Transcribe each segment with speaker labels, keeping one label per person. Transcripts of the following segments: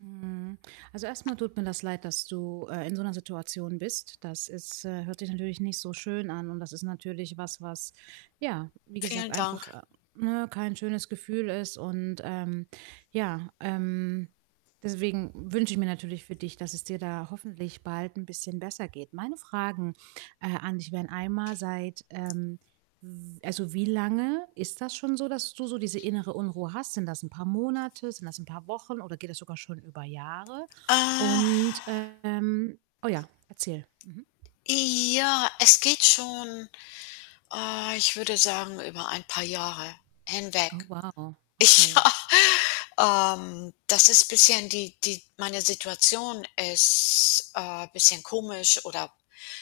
Speaker 1: Mhm. Also, erst mal tut mir das leid, dass du, äh, in so 'ner Situation bist. Das ist, äh hört sich natürlich nicht so schön an. Und das ist natürlich was, was ja, wie gesagt,
Speaker 2: Vielen
Speaker 1: einfach,
Speaker 2: Dank.
Speaker 1: äh, ne, kein schönes Gefühl ist. Und, ähm, ja ähm, deswegen wünsche ich mir natürlich für dich, dass es dir da hoffentlich bald 'n bisschen besser geht. Meine Fragen, äh, an dich wären einmal: Seit, ähm, w also, wie lange ist das schon so, dass du so diese innere Unruhe hast? Sind das 'n paar Monate? Sind das 'n paar Wochen oder geht das sogar schon über Jahre?
Speaker 2: Äh.
Speaker 1: Und, ähm oh ja, erzähl. Mhm.
Speaker 2: Äh, ja. Es geht schon, ah, ich würde sagen, über ein paar Jahre hinweg.
Speaker 1: Oh, wow, okay.
Speaker 2: Ja. Ähm, das ist bisschen, die die meine Situation ist, äh, bisschen komisch oder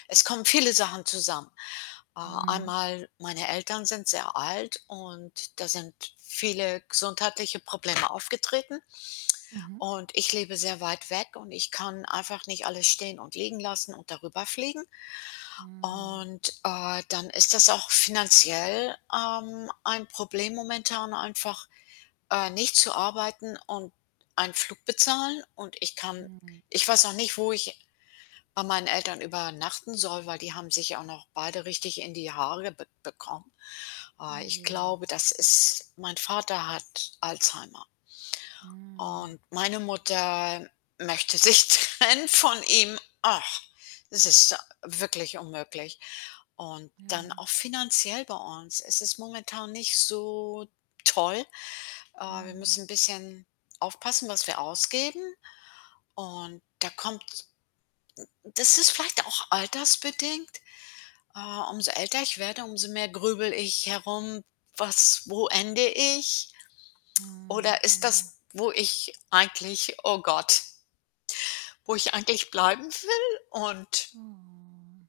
Speaker 2: es kommen viele Sachen zusammen. Äh,
Speaker 1: Mhm.
Speaker 2: einmal, meine Eltern sind sehr alt und da sind viele gesundheitliche Probleme aufgetreten.
Speaker 1: Mhm.
Speaker 2: Und ich lebe sehr weit weg und ich kann einfach nicht alles stehen und liegen lassen und da rüber fliegen.
Speaker 1: Mhm.
Speaker 2: Und, äh, dann ist das auch finanziell, ähm, ein Problem momentan einfach, äh, nicht zu arbeiten und einen Flug bezahlen. Und ich kann
Speaker 1: Mhm.
Speaker 2: ich weiß noch nicht, wo ich bei meinen Eltern übernachten soll, weil die haben sich auch noch beide richtig in die Haare b bekommen. Äh,
Speaker 1: Oh
Speaker 2: ich
Speaker 1: je.
Speaker 2: glaube, das ist mein Vater hat Alzheimer
Speaker 1: Mhm.
Speaker 2: und meine Mutter möchte sich trennen von ihm. Ach, es ist wirklich unmöglich. Und dann
Speaker 1: Ja.
Speaker 2: auch finanziell bei uns. Es ist momentan nicht so toll. Äh, wir
Speaker 1: Mhm.
Speaker 2: müssen 'n bisschen aufpassen, was wir ausgeben. Und da kommt n n das ist vielleicht auch altersbedingt. Äh, umso älter ich werde, umso mehr grüble ich herum: „Was wo ende ich?“
Speaker 1: Mhm,
Speaker 2: Oder ist
Speaker 1: mhm.
Speaker 2: das, wo ich eigentlich oh Gott wo ich eigentlich bleiben will und
Speaker 1: Oh.